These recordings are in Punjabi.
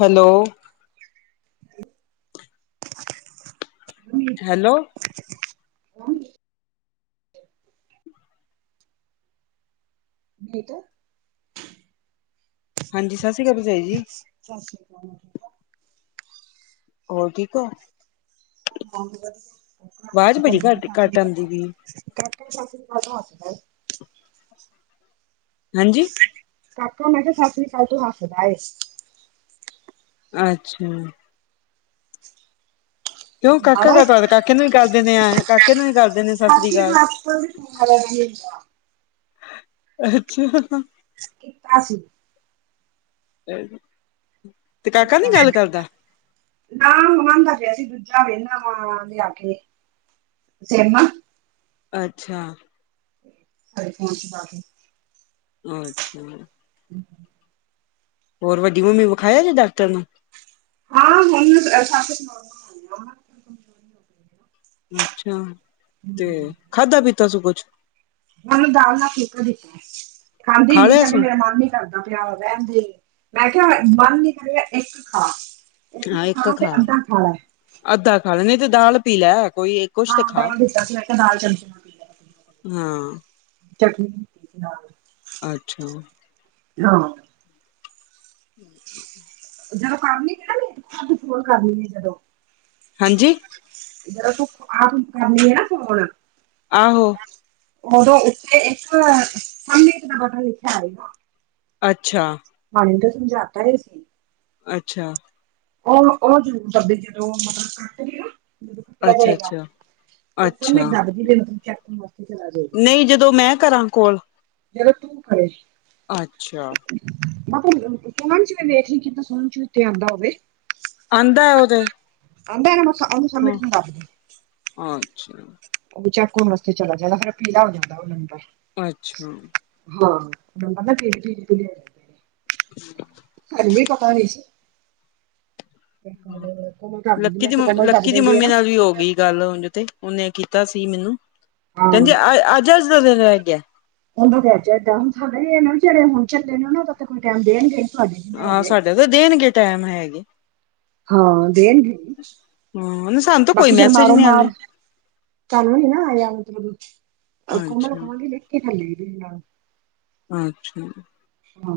ਹੈਲੋ। ਹੈਲੋ! ਹੂੰ। ਨੀਤੂ। ਹਾਂਜੀ, ਸਸ੍ਰੀ ਕਾਲ, ਭਰਜਾਈ ਜੀ। ਸਸ੍ਰੀ ਕਾਲ। ਹੋਰ ਠੀਕ ਓਂ? ਹਾਂ, ਵਦ ਵਾਜ ਬੜੀ ਘੱਟ-ਕੱਟ ਆਂਦੀ ਪਈ ਏ। ਕਾਕਾ ਸਸ੍ਰੀ ਕਾਲ ਤੋ ਹੱਸਦਾ ਏ, ਹਾਂਜੀ ਸਹੀ ਏ। ਕਾਕਾ 'ਮੈਂ' ਕੇਆ, ਸਸਰੀ ਕਾਲ ਤੋ ਹਸੱਦਾ ਏ। ਅੱਛਾ। ਮੈਂ ਕਿਉਂ ਕਿਹਾ ਕਾਕਾ ਮਾੜਾ ਏ ਕਾਤੋ ਹਸਦਾ, ਕਾਕੇ ਨੂੰ ਵੀ ਕਰ ਦੇਂਨੇ ਆ, ਕਾਕੇ ਨੂੰ ਵੀ ਕਰ ਦੇਂਨੇ ਆ, ਸਸ੍ਰੀ ਕਾਲ। ਹੈਲੋ, ਜੀ। ਅੱਛਾ। ਕੀਤਾ ਸੀ। ਏ ਜੀ, 'ਤੇ ਕਾਕਾ ਕੀਤਾ ਨੀ ਸੀ ਗੱਲ ਕਰਦਾ। ਨਾ ਮੰਗਵਾਦਾ ਪੇਆ ਸੀ ਦੂਜਾ ਵੇਨਾਂ ਵਾਂ, ਲਿਆਕੇ, ਸੇਮ ਆ। ਅੱਛਾ। ਆਈਫੋਨ ਚ ਲਾਕੇ। ਅੱਛਾ! ਹੂੰ ਹੋਰ, ਵੱਡੀ ਮੰਮੀ ਵਖਾਯਾ ਜੇ, ਡਾਕਟਰ ਨੂੰ? ਹਾਂ, ਹੁਣ ਸ ਸੁ [unintelligible] ਅੱਛਾ, ਤੇ ਖਾਧਾ-ਪੀਤਾ ਸੂ ਕੁਛ। ਓਨੂੰ ਦਾਲ ਨਾਲ ਫੁਲਕਾ ਦਿੱਤਾ, ਖਾਂਦੀ ਖਾ ਨੀ ਲਿਆ ਕੇਂਦੀ ਸੁ ਮੇਰਾ ਮਨ ਨੀ। ਕਰਦਾ ਪਯਾ ਰਹਿਣ ਦਯੋ, ਮੈਂ ਕਯਾ ਮਨ ਨੀ ਕਰੇਗਾ ਇੱਕ ਖਾ, ਹਾਂ ਨੀ ਇੱਕ ਖਾਣਾ ਤੇ ਖਾ, ਅੱਧਾ ਲੈ ਅੱਧਾ ਖਾ ਲੈ, ਨਹੀਂ ਤੇ ਦਾਲ ਪੀ ਲੈ ਕੋਈ, ਕੁਛ ਹਾਂ ਤੇ ਖਾ ਦਾਲ ਦਿੱਤਾ ਸੀ ਮੈਂ ਕਿਹਾ ਦਾਲ ਚਮਚੇ ਨਾਲ ਪੀ ਲੈ ਹਾਂ। ਚਟਨੀ ਹੁੰਦੀ ਨਾਲ ਅੱਛਾ! ਹਾਂ। ਹਮ [unintelligible] ਜਦੋਂ ਕਰਨੀ [unintelligible] ਕੋਲ ਕਰਨੀ ਹੈ ਜਦੋਂ'। ਹਾਂਜੀ! ਜਦੋਂ ਤੂੰ ਆਪ ਹੀ ਕਰਨੀ ਅ ਨਾ ਫੋਨ। ਆਹੋ। ਓਦੋਂ ਉੱਥੇ ਇੱਕ ਸਬਮਿੰਟ ਦਾ ਬਟਨ ਲਿਖਿਆ ਆਏਗਾ। ਅੱਛਾ। ਹਾਨੁ ਤੇ ਸਮਝਾ ਤਾ ਤੁਸੀ। ਅੱਛਾ। ਓਹ ਓਹ ਜ਼ਰੂਰ ਦੱਬੇ ਜਦੋਂ ਉਹ ਮਤਲਬ ਕੱਟ ਦੀ ਨਾ। ਜਦੋਂ ਕੱਟਿਆ ਅੱਛਾ ਜਾਏਗਾ, ਅੱਛਾ ਓਹ ਸਬਮਿਟ ਦੱਬਦੀ ਰਈ ਚੈਕਿੰਗ ਨਈ ਜਦੋਂ ਮੈਂ ਕਰਾਂ ਕੋਲ। ਜਦੋਂ ਤੂੰ ਕਰੇ। ਅੱਛਾ। ਮੈਂ ਕਿਆ ਸੁਣਨ ਚ ਵੀ ਦੇਖ ਲਈ, ਕਿਤੇ ਸੁਣਨ ਚ ਵੀ ਓਤੇ ਆਂਦਾ ਹੋਵੇ। ਆਂਦਾ ਓਹ ਤੇ ਆਂਦਾ [unintelligible] ਹਾਂ ਏਂਹੈ ਅੱਛਾ। ਓਹ ਚੈੱਕ ਹੋਣ ਵਾਸਤੇ ਚਲਾ ਜਾਂਦਾ ਫਿਰ ਪੀਲਾ ਹੋ ਜਾਂਦਾ ਓਹ ਨੰਬਰ। ਅੱਛਾ। ਹਾਂ, ਨੰਬਰ ਨਾ [unintelligible] ਇਹੀਓ ਪਤਾ ਨੀ ਸੀ। ਫਿਰ ਕਮਲ ਕਮਲ ਦੱਬ ਦਿੰਦੀ ਲੱਕੀ ਮੈਂ ਦੀ ਤਾਂ ਮਮ, ਕਮਲ ਦੱਬ ਲੱਕੀ ਦੀ ਦਿੰਦੀ ਹੈ ਮੰਮੀ ਨਾ ਨਾਲ ਵੀ ਹੋ ਗਈ। ਗੱਲ ਉਂਜ ਤੇ ਪਨੇ ਕੀਤਾ ਸੀ ਮੈਨੂੰ ਹਾਂ ਕੈਦੀ ਅ ਅੱਜ ਅੱਜ ਦਾ ਦਿਨ ਰਹਿ ਗਿਆ। [unintelligible] ਹੁਨ ਚੱਲੇ ਨੇ ਓਨਾ ਦਾ ਤੇ ਕੋਈ ਟਾਈਮ ਦੇਣਗੇ ਇ। ਆਹ ਸਾਡਾ ਤਾਂ ਦੇਣਗੇ ਟੈਮ ਹੈਗੇ। ਹਾਂ ਦੇਣਗੇ ਇ, ਹਾਂ ਸਾਨੂੰ ਤਾਂ ਕੋਈ ਬਾਕੀ ਚੱਲ ਮੈਸੇਜ ਮਾਰੋ ਨਹੀਂ ਮਾਰ, ਆਉਂਦੇ ਸਾਨੂੰ ਨੀ ਨਾ ਆਇਆ ਮਤਲਬ ਕੋਮਲ ਨੂੰ ਅੱਛਾ ਕਾਹਾ ਗੀ ਲਿਖ ਕੇ [unintelligible] ਅੱਛਾ। ਹਾਂ।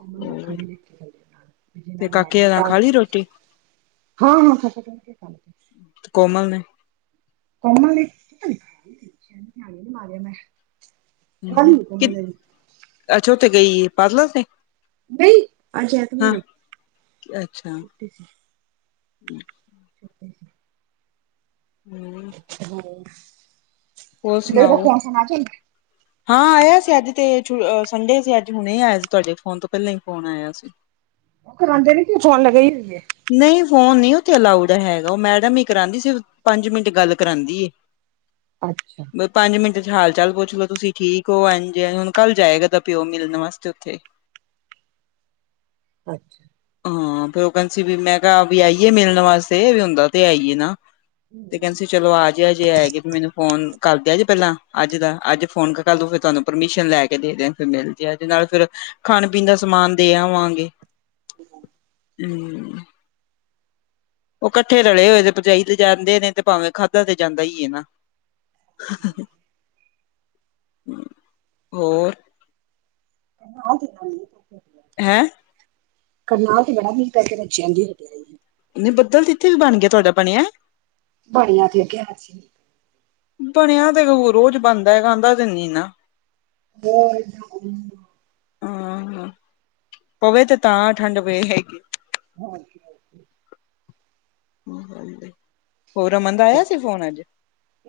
ਘੁੰਮਣ ਔਖਾਂ ਹੋਰ ਵੀ ਵੇਖ ਕੇ ਜਾਂਦੇ, ਨਾਲ ਵੀ ਤੇ ਕਾਕੇ ਨਾਲ ਖਾ ਲਈ ਰੋਟੀ [unintelligible] ਹਾਂ-ਹਾਂ ਮੈਂ ਕ ਕੋਮਲ ਨੇ। ਕਮਲ ਨੇ [unintelligible] ਝਾੜੂ ਨੀ ਮਾਰਿਆ ਮੈਂ'। ਹੂ- ਹੂ ਖਾਲੀ ਕਿ ਕੋਮਲ ਨੇ ਅੱਛਾ ਓਥੇ ਗਈ ਹੈ ਪਾਰਲਰ ਤੇ ਨਹੀਂ, ਅੱਜ ਹਾਂ ਐਤਵਾਰ ਏ, ਅੱਛਾ ਛੁੱਟੀ ਸੀ। ਛੁੱਟੀ ਸਿ ਹੋਰ! ਹੋਰ, ਦੇ ਸੁਣਾਓ [unintelligible] ਨਾ ਚਲ। ਹਾਂ, ਆਇਆ ਸੀ, ਅੱਜ ਤੇ ਸੰਡੇ ਸੀ ਅੱਜ ਹੁਣੇ ਆਇਆ ਸੀ, ਤੁਹਾਡੇ ਫੋਨ ਤੋਂ ਪਹਿਲਾਂ ਹੀ ਫੋਨ ਆਇਆ ਸੀ। ਕਰਾਂਂਦੇ ਨੇ ਕਿ ਫੋਨ ਨਾਲ ਲਗੀ ਰਹਦੀ ਏ। ਨਹੀਂ, ਫੋਨ ਨਹੀਂ ਉੱਥੇ ਅਲਾਊਡ ਹੈਗਾ, ਉਹ ਮੈਡਮ ਹੀ ਕਰਾਂਦੀ ਸਿਰਫ ਪੰਜ ਮਿੰਟ ਗੱਲ ਕਰਾਂਦੀ ਏ। ਅੱਛਾ। ਪੰਜ ਮਿੰਟ ਚ ਹਾਲ-ਚਾਲ ਪੁੱਛ ਲੋ ਤੁਸੀਂ ਠੀਕ ਹੋਂ ਇਨਜ ਹੈ, ਹੁਣ ਕੱਲ ਜਾਏਗਾ ਇਦਾ ਪਿਓ ਮਿਲਣ ਵਾਸਤੇ ਉੱਥੇ। ਅੱਛਾ। ਹਾਂ, ਫਿਰ ਉਹ ਕਹਿੰਦੇ ਸੀ ਵੀ ਮੈਂ ਕਿਹਾ ਵੀ ਆਈਏ ਮਿਲਣ ਵਾਸਤੇ ਵੀ ਹੁਦਾ ਤੇ ਆਈਏ ਨਾ। ਤੇ ਕਹਿੰਦਾ ਸੀ। ਚਲੋ ਆਜਾਯੇ ਜੇ, ਆਇਆ ਗੇ, ਮੈਨੂੰ ਫੋਨ ਕਰ ਦਿਓ ਜੇ ਪਹਿਲਾਂ ਅੱਜ ਦਾ ਅੱਜ ਫੋਨ ਕਰ ਦੋ ਕਲ ਤੋ ਫਿਰ ਤੁਹਾਨੂੰ ਪਰਮਿਸ਼ਨ ਲੈ ਕੇ ਦੇ ਦੇਯਾਗੇ, ਫਿਰ ਮਿਲਜਾਯੇ ਜੇ ਨਾਲ ਫਿਰ ਖਾਣ-ਪੀਣ ਦਾ ਸਮਾਨ ਦੇ ਆਵਾਂਗੇ। ਠੀਕ ਹੈ। ਹੂੰ। ਉਹ ਇਕੱਠੇ ਰਲੇ ਹੋਏ ਤੇ ਪਚਾਈ ਤੇ ਜਾਂਦੇ ਨੇ ਤੇ ਭਾਵੇਂ ਖਾਧਾ ਤੇ ਜਾਂਦਾ ਹੀ ਹੈ ਨਾ। ਹੂੰ, ਹੋਰ। ਨਾਲ ਦੇ ਨਾਲ ਭੁਖ ਲਗੀ ਏ। ਹੈਂ। ਕਰਨਾਲ ਤੇ ਬੜਾ ਮੀਂਹ ਪੈ ਕੇ ਹਟਿਆ ਜੀ। ਨੀ ਬੱਦਲਥ ਤੇ ਇਥੇ ਵੀ ਬਣ ਗਿਆ, ਤੁਹਾਡਾ ਬਣਿਆ। ਬਣਿਆ ਤੇ ਅੱਗੇ ਹੱਥ ਸੀ ਬਣਿਆ ਤੇ ਰੋਜ਼ ਬਣਦਾ ਏ, ਆਦਾ ਤੇ ਨਹੀਂ ਨਾਂ। ਵਾਹਿਗੁਰੂ। ਹਾਂ, ਪਵੇ ਤੇ ਤਾਂ ਠੰਡ ਪਏ ਹੈਗੀ। ਹਾਂਜੀ-ਹਾਂਜੀ। ਹੋਰ ਰਮਨ ਦਾ ਆਇਆ ਸੀ ਫੋਨ ਅੱਜ।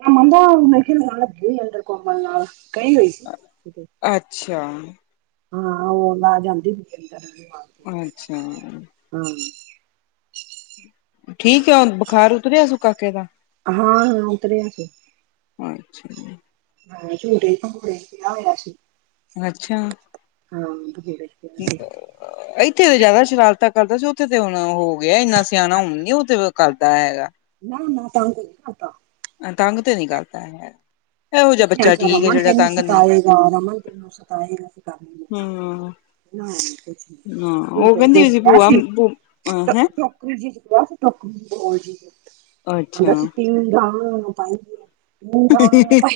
ਰਮਨ ਦਾ ਮੇਰੇ ਖਿਆਲ ਕੋਮਲ ਨਾਲ ਕਈ ਹੋਈ ਸੀ। ਕੀਤੇ? ਅੱਛਾ। ਹਾਂ, ਉਹ ਆ ਜਾਂਦੀ ਪਿਛੇ [unintelligible] ਬਾਦ ਅੱਛਾ। ਹਾਂ। ਠੀਕ ਆ, ਉਨ ਬੁਖਾਰ ਉਤਰਿਆ ਕਾਕੇ ਦਾ। ਹਾਂ, ਹੁਨ ਉਤਰਿਆ ਸੀ। ਅੱਛਾ ਜੀ। ਹ ਝੂਟੇ ਪਗੂੜੇ ਪਿਹਾਂ ਹੋਇਆ ਸੀ। ਅੱਛਾ। ਹਾਂ ਭੰਗੂੜੇ ਪਿਆ ਸੀ ਇੱਥੇ ਤੇ ਜ਼ਿਆਦਾ ਸ਼ਰਾਰਤਾ ਕਰਦਾ ਸੀ ਉੱਥੇ ਤੇ ਹੁਣ ਹੋ ਗਿਆ ਇੰਨਾ ਸਿਆਣਾ ਹੁਣ ਨੀ ਉਹਥੇ ਕਰਦਾ ਹੈਗਾ। ਨਾ-ਨਾ, ਤਂਗ ਕੋਨੀ ਕਰਦਾ। ਤੰਗ ਤੇ ਨੀ ਕਰਦਾ ਏਵੇ। ਅੱਛ ਅੱਛਾ [unintelligible] ਰਮਨ ਤੈਨੂੰ ਨੀ ਸਤਾਏਗਾ ਰਮਨ ਤੈਨੂੰ ਸਤਾਏਗਾ ਰਖਦਾ ਹਾਂ [unintelligible] ਹਾਂ ਨਹੀਂਛ ਨਹੀਂ ਉਹ ਟ ਕਹਿੰਦੀ ਹੋਈ ਜ ਭੂਆ ਸੀ ਹੈਂ [unintelligible] ਰੀ ਜੀ ਸੀੋਕਰੀ ਅੱਛਾ ਕਹਿੰਦਾ ਸੀ ਤਿੰ ਪਾਈ [unintelligible] ਹਗਾ [unintelligible] ਹੀ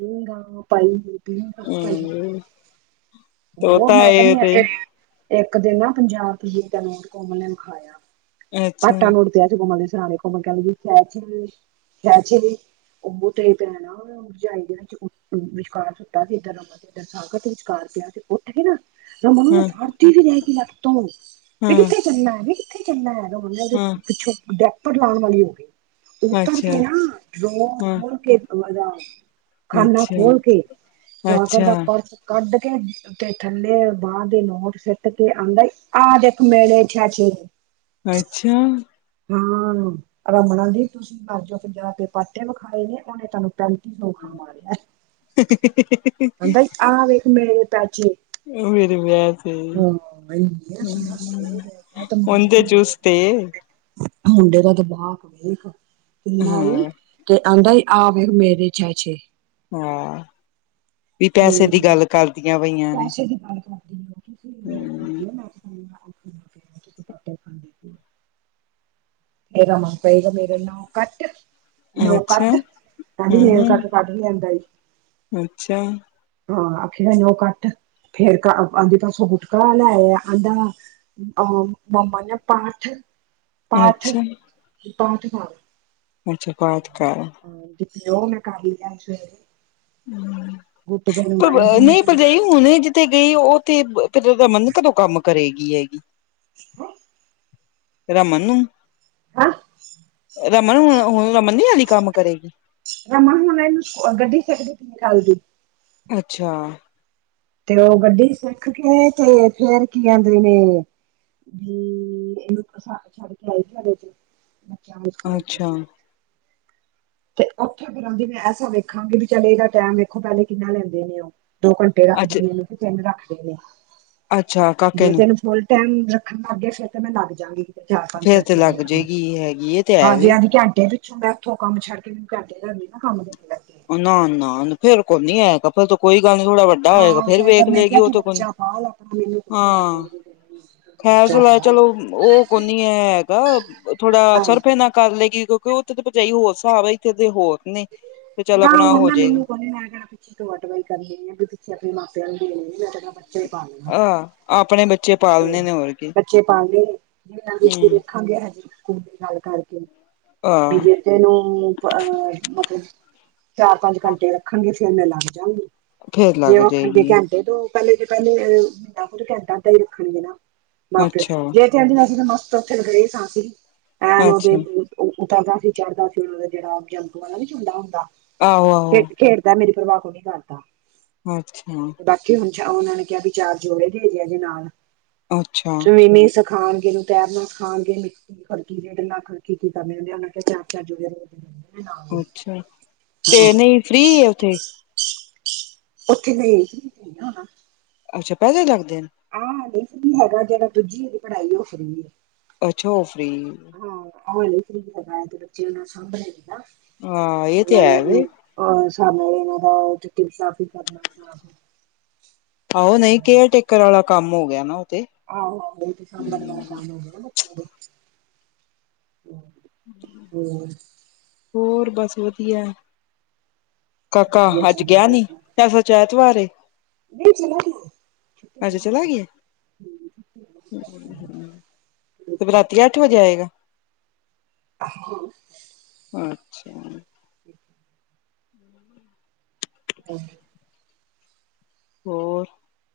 ਹੈ ਗਾ [unintelligible] ਪਾਈ ਹਮ ਉਹ ਤੋਤਾ ਮੈਂ ਏ ਕਹਣੀ ਤੇ [unintelligible] ਇੱਕ ਦਿਨ ਨਾ ਪੰਜਾਬ ਦਾ ਨੋਟ ਕੋਮਲ ਨੇ ਵਿਖਾਇਆ ਅੱਛਾ [unintelligible] [unintelligible] ਕੋਮਲ ਦੇ ਸਰਾਣੇ ਕੋਮਲ ਕਹਿੰਣ ਲਗੀ [unintelligible] ਔ ਤੇਰੇ ਪੈਣਾ ਉਹ ਰਜਾਈ ਦੇ ਵਿੱਚ ਵਿਚਕਾਰ ਸੁੱਤਾ ਸੀ ਰਮਨ [unintelligible] ਵਿਚਕਾਰ ਪਿਆ ਤੇ ਉੱਠ ਕੇ ਨਾ ਰਮਨ [unintelligible] ਹਮ ਉਠੀ ਜੀ ਰਹਿ ਗਈ ਲੱਤੋਂ ਤੋਂ ਕਿੱਥੇ ਚੱਲਨਾ ਵੀ ਕਿੱਥੇ ਚੱਲਣਾ ਹਾਂ ਪਿੱਛੋਂ [unintelligible] ਉੱਪਰ ਲਾਉਣ ਵਾਲੀ ਹੋ ਗਈ ਉੱਤਰ ਅੱਛਾ ਕੇ ਨਾ ਹਾਂ [unintelligible] ਖਾਨਾ ਅੱਛਾ ਖੋਲ ਕੇ ਲੋਕਰ [unintelligible] ਅੱਛਾ ਦਾ ਪਰਸ ਕੱਢ ਕੇ ਤੇ ਥੱਲੇ ਬਾਰ ਦੇ ਨੋਟ ਸਿੱਟ ਕੇ ਆਂਦਾ ਈ ਆ ਦੇਖ ਮੇਲੇ ਛਿਆ ਛੇ [unintelligible] ਅੱਛਾ ਹਾਂ ਰਮਨ ਆਂਦੀ ਤੁਸੀਂ ਘਰ ਜੋ ਪੰਜਾ ਦੇ ਪਾਟੇ ਵਿਖਾਏ ਨੇ ਉਹਨੇ ਤੁਹਾਨੂੰ ਪੈਂਤੀ ਸੌ ਆਂਦਾ ਈ ਆ ਵੇਖ ਮੇਰੇ ਪੈਚੇ ਮੇਰੇ ਵਿਆ ਤੇ ਇੰਨੇ ਅਸੀਂ ਹੱਸੇ ਮੈਂ ਕਿਹਾ ਦਿਮਾਗ ਮੁਦੇ ਮੁੰਡੇ ਚੂਸ ਤੇ ਮੁੰਡੇ ਦਾ ਦਬਾਕ ਵੇਖ ਕਿੰਨਾ ਈ ਹਾਂ ਤੇ ਆਂਦਾ ਈ ਆ ਵੇਖ ਮੇਰੇ ਛੇਛੇ ਹਾਂ ਵੀ ਪੈਸੇ ਦੀ ਗੱਲ ਕਰਦੀਆਂ ਪਈਆਂ ਨੇ [unintelligible] ਹਮ ੇ [unintelligible] ਇਹ ਰਮ ਕਏਗਾ ਮੇਰੇ ਨਾਲੋਂ ਕੱਟ ਨੋ ਅੱਛਾ ਕੱਟ ਕਹਿੰਦੀ ਨੇਲ ਹੂੰ ਕੱਟ ਕੱਟ ਵੀ ਲੈਂਦਾ ਈ ਅੱਛਾ ਹਾਂ ਆਖੀਦਾ ਨੋਹ ਕੱਟ ਫੇਰ ਕਹਦੇ ਪਾਸੋਂ ਗੁਟਕਾ ਲੈ ਆ ਆਹਦਾ ਅਹ ਮੰਮਾ ਨੇ ਪਾਠ ਪਾਠ ਅੱਛਾ ਪਾਠ ਪਾ ਅੱਛਾ ਪਾਠ ਕਰ ਹਾਂ ਉਹ ਮੈਂ ਕਾਲ [unintelligible] ਵਾਹਿਗੁਰੂ ਨਹੀਂ ਜੀ ਭਰਜਾਈ ਹੁਨੇ ਜਿ ਤੇ ਗਈ ਉਹ ਤੇ ਫਿਰ ਉਹਦਾ [unintelligible] ਮਨ ਕਦੋਂ ਕੰਮ ਕਰੇਗੀ ਹੈਗੀ। ਹੂੰ। [unintelligible] ਰਮਨ ਨੂੰ ਹੈਂ [unintelligible] ਰਮਨ ਹੁਣ ਹੁਣ ਰਮਨ ਨੀ ਲੀ ਕੰਮ ਕਰੇਗੀ ਰਮਨ ਹੁਣੇ ਇਹਨੂੰ ਗੱਡੀ ਸਿੱਖਦੀ ਪਈ ਕੱਲ ਦੀ ਅੱਛਾ ਤੇ ਉਹ ਗੱਡੀ ਸਿੱਖ ਕੇ ਤੇ ਫੇਰ ਕੀ ਆਹੰਦੇ ਨੇ ਹਮ ਵੀ ਇਹਨੂੰ ਛੱਡ ਕੇ ਆਈ ਸੀ ਸਾਡੇ ਚ ਬੱਚਿਆਂ ਨੂੰ ਸਕੂਲ ਚ ਅੱਛਾ ਤੇ ਉੱਥੇ ਬਾਂਦੀ [unintelligible] ਮੈਂ ਐਸਾ ਵੇਖਾਂਗੀ ਚੱਲ ਇਹਦਾ ਟੈਮ ਵੇਖੋ ਪਹਿਲੇ ਕਿੰਨਾ ਲੈਂਦੇ ਨੇ ਉਹ। ਦੋ ਘੰਟੇ ਰੱਖਦੇ ਅੱਛਾ ਨੇ ਇਹਨੂੰ ਕਿ ਤਿੰਨ ਰੱਖਦੇ ਨੇ ਅੱਛਾ ਕਾਕੇ ਜੇ ਨੂੰ ਤੈਨੂੰ ਫੁੱਲ ਟੈਮ ਰੱਖਣ ਲੱਗਗੇ ਫੇਰ ਤਾਂ ਮੈਂ ਲੱਗ ਜਾਂਗੀ ਚਾਰ ਪੰਜ ਫੇਰ ਤੇ ਘੰਟਿਆਂ ਦਾ ਲੱਗ ਕੰਮ ਤੇ ਜਾਏਗੀ ਹੈਗੀ ਇਹ ਤੇ ਹੈ ਹਾਂਜੀ ਵੇ ਹਾਂਜੀ ਘੰਟੇ [inaudible] ਡਾੱਥ ਕੰਮ ਛੱਡ ਕੇ ਘੰਟੇ ਘੰਟੇ ਦਾ ਕੰਮ ਹੁੰਦਾ। [unintelligible] ਨਾ ਨਾ ਫੇਰ ਕੋਈ ਨੀ ਹੈਗਾ ਫਿਰ ਤਾਂ ਕੋਈ ਗੱਲ ਨੀ ਥੋੜਾ ਵਾ ਹਾਂ ਸਾਗਰ ਨੇ ਕਿਹਾ ਕਿ ਬੱਚਾ ਪਾਲ ਆਪਣਾ ਮੈਨੂੰ ਕੋਈ ਖੈਰ ਬੱਚਾ ਚਲਾ ਪਾਲ ਚਲੋ ਉਹ ਕੋ ਨ ਹੈ ਹੈਗਾ ਥੋੜਾ ਹਾਂ ਸਰਫੇ ਨਾ ਕਰ ਲਏਗੀ ਕਿਉਂਕਿ ਉਹ ਥੇ ਭਜਾਈ ਹੋਰ ਹਿਸਾਬ ਹੈ ਇੱਥੇ ਦੇ ਹੋਰ ਨੇ। ਤੇ ਚੱਲ ਨਾ ਆਪਣਾ ਹ ਹੋ ਨਾ ਜਾਏਗੀ ਮੈਨੂੰ ਕਨ ਲਣਾ ਪਿੱਛੇਟਵਾਈ ਕਰੀ ਆ ਪਿੱਛੇ ਆਪਣੇ ਮਾਪਿਆਂ ਨੂੰ ਦੇ ਮੈਂ [unintelligible] ਬੱਚੇ ਪਾਣੇ ਆ ਆਹ ਆਪਣੇ ਬੱਚੇ ਤੇ ਪਾਲਣੇ ਨੇ ਹੋਰ ਕੀ ਬੱਚੇ ਪਾਲਣੇ ਤੇ ਹਮ ਖਾਂਦੇ ਹੈ ਨੀ ਕੱਖ ਸਕ ਦੀ ਗੱਲ ਕਰਕੇ ਆਹ ਬਜੇਤੇ ਨੂੰ ਅਹ ਮਤਲਬ ਚਾਰ ਪੰਜ ਘੰਟੇ ਰੱਖਣਗੇ ਫੇਰ ਮੈਂ ਲੱਗ ਜਾਗੀ ਫੇਰ ਜੇ ਲੱਗ ਉਹ ਰੱਖਣਗੇ ਜਾਏਗੀ ਘੰਟੇ ਡੇ ਤੋਂ ਪਹਿਲੇ ਜ ਪਹਿਲੇ ਮਹੀਨਾ ਕੁੱਝ ਘੰਟਾ ਤਾਂ ਹੀ ਰੱਖਣਗੇ ਨਾ ਮਾਂ ਪਿਓ ਅੱਛਾ ਜੇ ਕਹਿੰਦੀਆਂ ਸੀ ਤੇ ਮਸਤ ਉੱਥੇ ਗਏ ਸਾਂ ਅਸੀ ਭੈਣ ਉਹਦੇ ਅੱਛਾ [unintelligible] ਉਹ ਉਦਦਾ ਸੀ ਚੜਦਾ ਸੀ ਉਹਨਾ ਦਾ ਜਿਹੜਾ ਆਦਾ ਨ ਝੂਲਾ ਹੁੰਦਾ। ਆਹੋ ਖੇ ਆਹੋ ਖੇਡਦਾ ਮੇਰੀ ਪਰਵਾਹ ਕੋ ਨੀ ਕਰਦਾ। ਅੱਛਾ। ਤੇ ਬਾਕੀ ਹੁਣ ਉਹਨਾ ਨੇ ਕਿਹਾ ਵੀ ਚਾਰ ਜੋੜੇ ਦੇ ਦੇਆ ਜੇ ਨਾਲ ਅੱਛਾ ਖਾਣਗੇ ਨੂੰ ਤੈਰਨਾ ਖਾਣਗੇ ਮਿੱਖੜਕੀ ਡੇਢ ਲੱਖ ਖੜਕੀ ਕੀ ਕਰਨੇ ਹੁੰਦੇ ਆ ਉਹ ਕਿਹਾ ਚਾਰ ਚਾਰ ਹੋ ਰੋ [inaudible] ਨਾਲ ਅੱਛਾ ਤੇ ਨਹੀਂ ਫ੍ਰਰੀ ਏ ਉੱਥੇ। ਉੱਥੇ ਨਈਂ ਹੋਨਾ ਅੱਛਾ [unintelligible] ਲਗਦੇ ਆ। ੍ [unintelligible] ਅੱਛਾ ਓ ਫਰੀ ਹਾਂ [unintelligible] ਹਾਂ ਇਹ ਤੇ ਹੈ ਨਾਲਨੂੰ ਵੇ ਹਿਸਾਬ ਨਾਲ ਇਹਨਾਂ ਦਾ [unintelligible] ਆਹੋ ਨਹੀਂ ਕੇਅਰ ਟੇਕਰ ਵਾਲਾ ਕੰਮ ਹੋ ਗਿਆ, ਨਾ ਉਹ ਤੇ ਆਹੋ ਬਮ [unintelligible] ਹੋਰ ਹੋਰ ਬਸ ਵਧੀਆ। ਕਾਕਾ ਵਧੀਆ ਅੱਜ ਚੱਲ ਗਿਆ ਨੀ, ਅੱਜ ਸੱਚ ਐਤਵਾਰ ਏ। ਨਹੀ ਚਲਾ ਅੱਜ ਚਲਾ ਗਿਆ। ਗਿਆ ਤੇ ਫੇਰ ਰਾਤੀ ਅੱਠ ਵਜੇ ਆਏਗਾ [inaudible] ਅੱਛਾ। ਼ [inaudible] [inaudible] [unintelligible] ਹੋਰ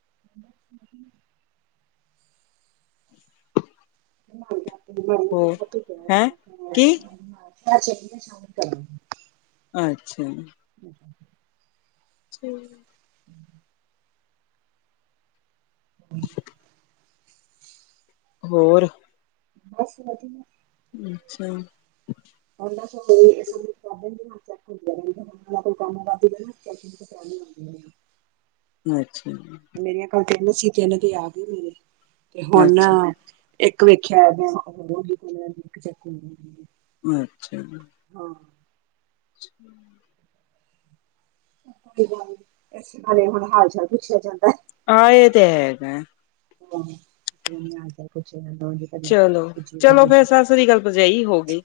[inaudible] [inaudible] ਹੋਰ ਹੈਂ ਕੀ [unintelligible] ਅੱਛਾ ਜ। [inaudible] ਠੀਕ। [inaudible] [inaudible] ਹੋਰ। ਬਸ ਵਧੀਆ। ਅੱਛਾ। [unintelligible] [unintelligible] ਅੱਛਾ। ਮੇਰੀਆਂ ਕੱਲ ਤਿੰਨ ਸੀ, ਤਿੰਨ ਤੇ ਆ ਗਈ। ਤੇ ਹੁਣ ਅੱਛਾ ਇੱਕ ਵੇਖਿਆਂ ਅੱਛਾ। ਹਾਂ। [unintelligible] [unintelligible] ਹੁਣ ਹਾਲ ਚਾਲ ਪੁੱਛਿਆ ਜਾਂਦਾ ਹਾਂ, ਇਹ ਤੇ ਹੈਗਾ। ਭੈਣ [unintelligible] ਚਲੋ ਪੁੱਛੀਦਾ ਚਲੋ ਨੀ ਫਿਰ ਸੀ। ਸਤਿ ਸ੍ਰੀ ਆਕਾਲ ਭਰਜਾਈ ਹੋ ਗਈ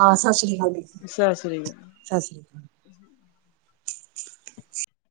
ਹਾਂ, ਸਤਿ ਸ੍ਰੀ ਅਕਾਲ ਜੀ। ਚੱਲ ਸੋਈਏ ਸਤਿ ਸ਼੍ਰੀ ਅਕਾਲ।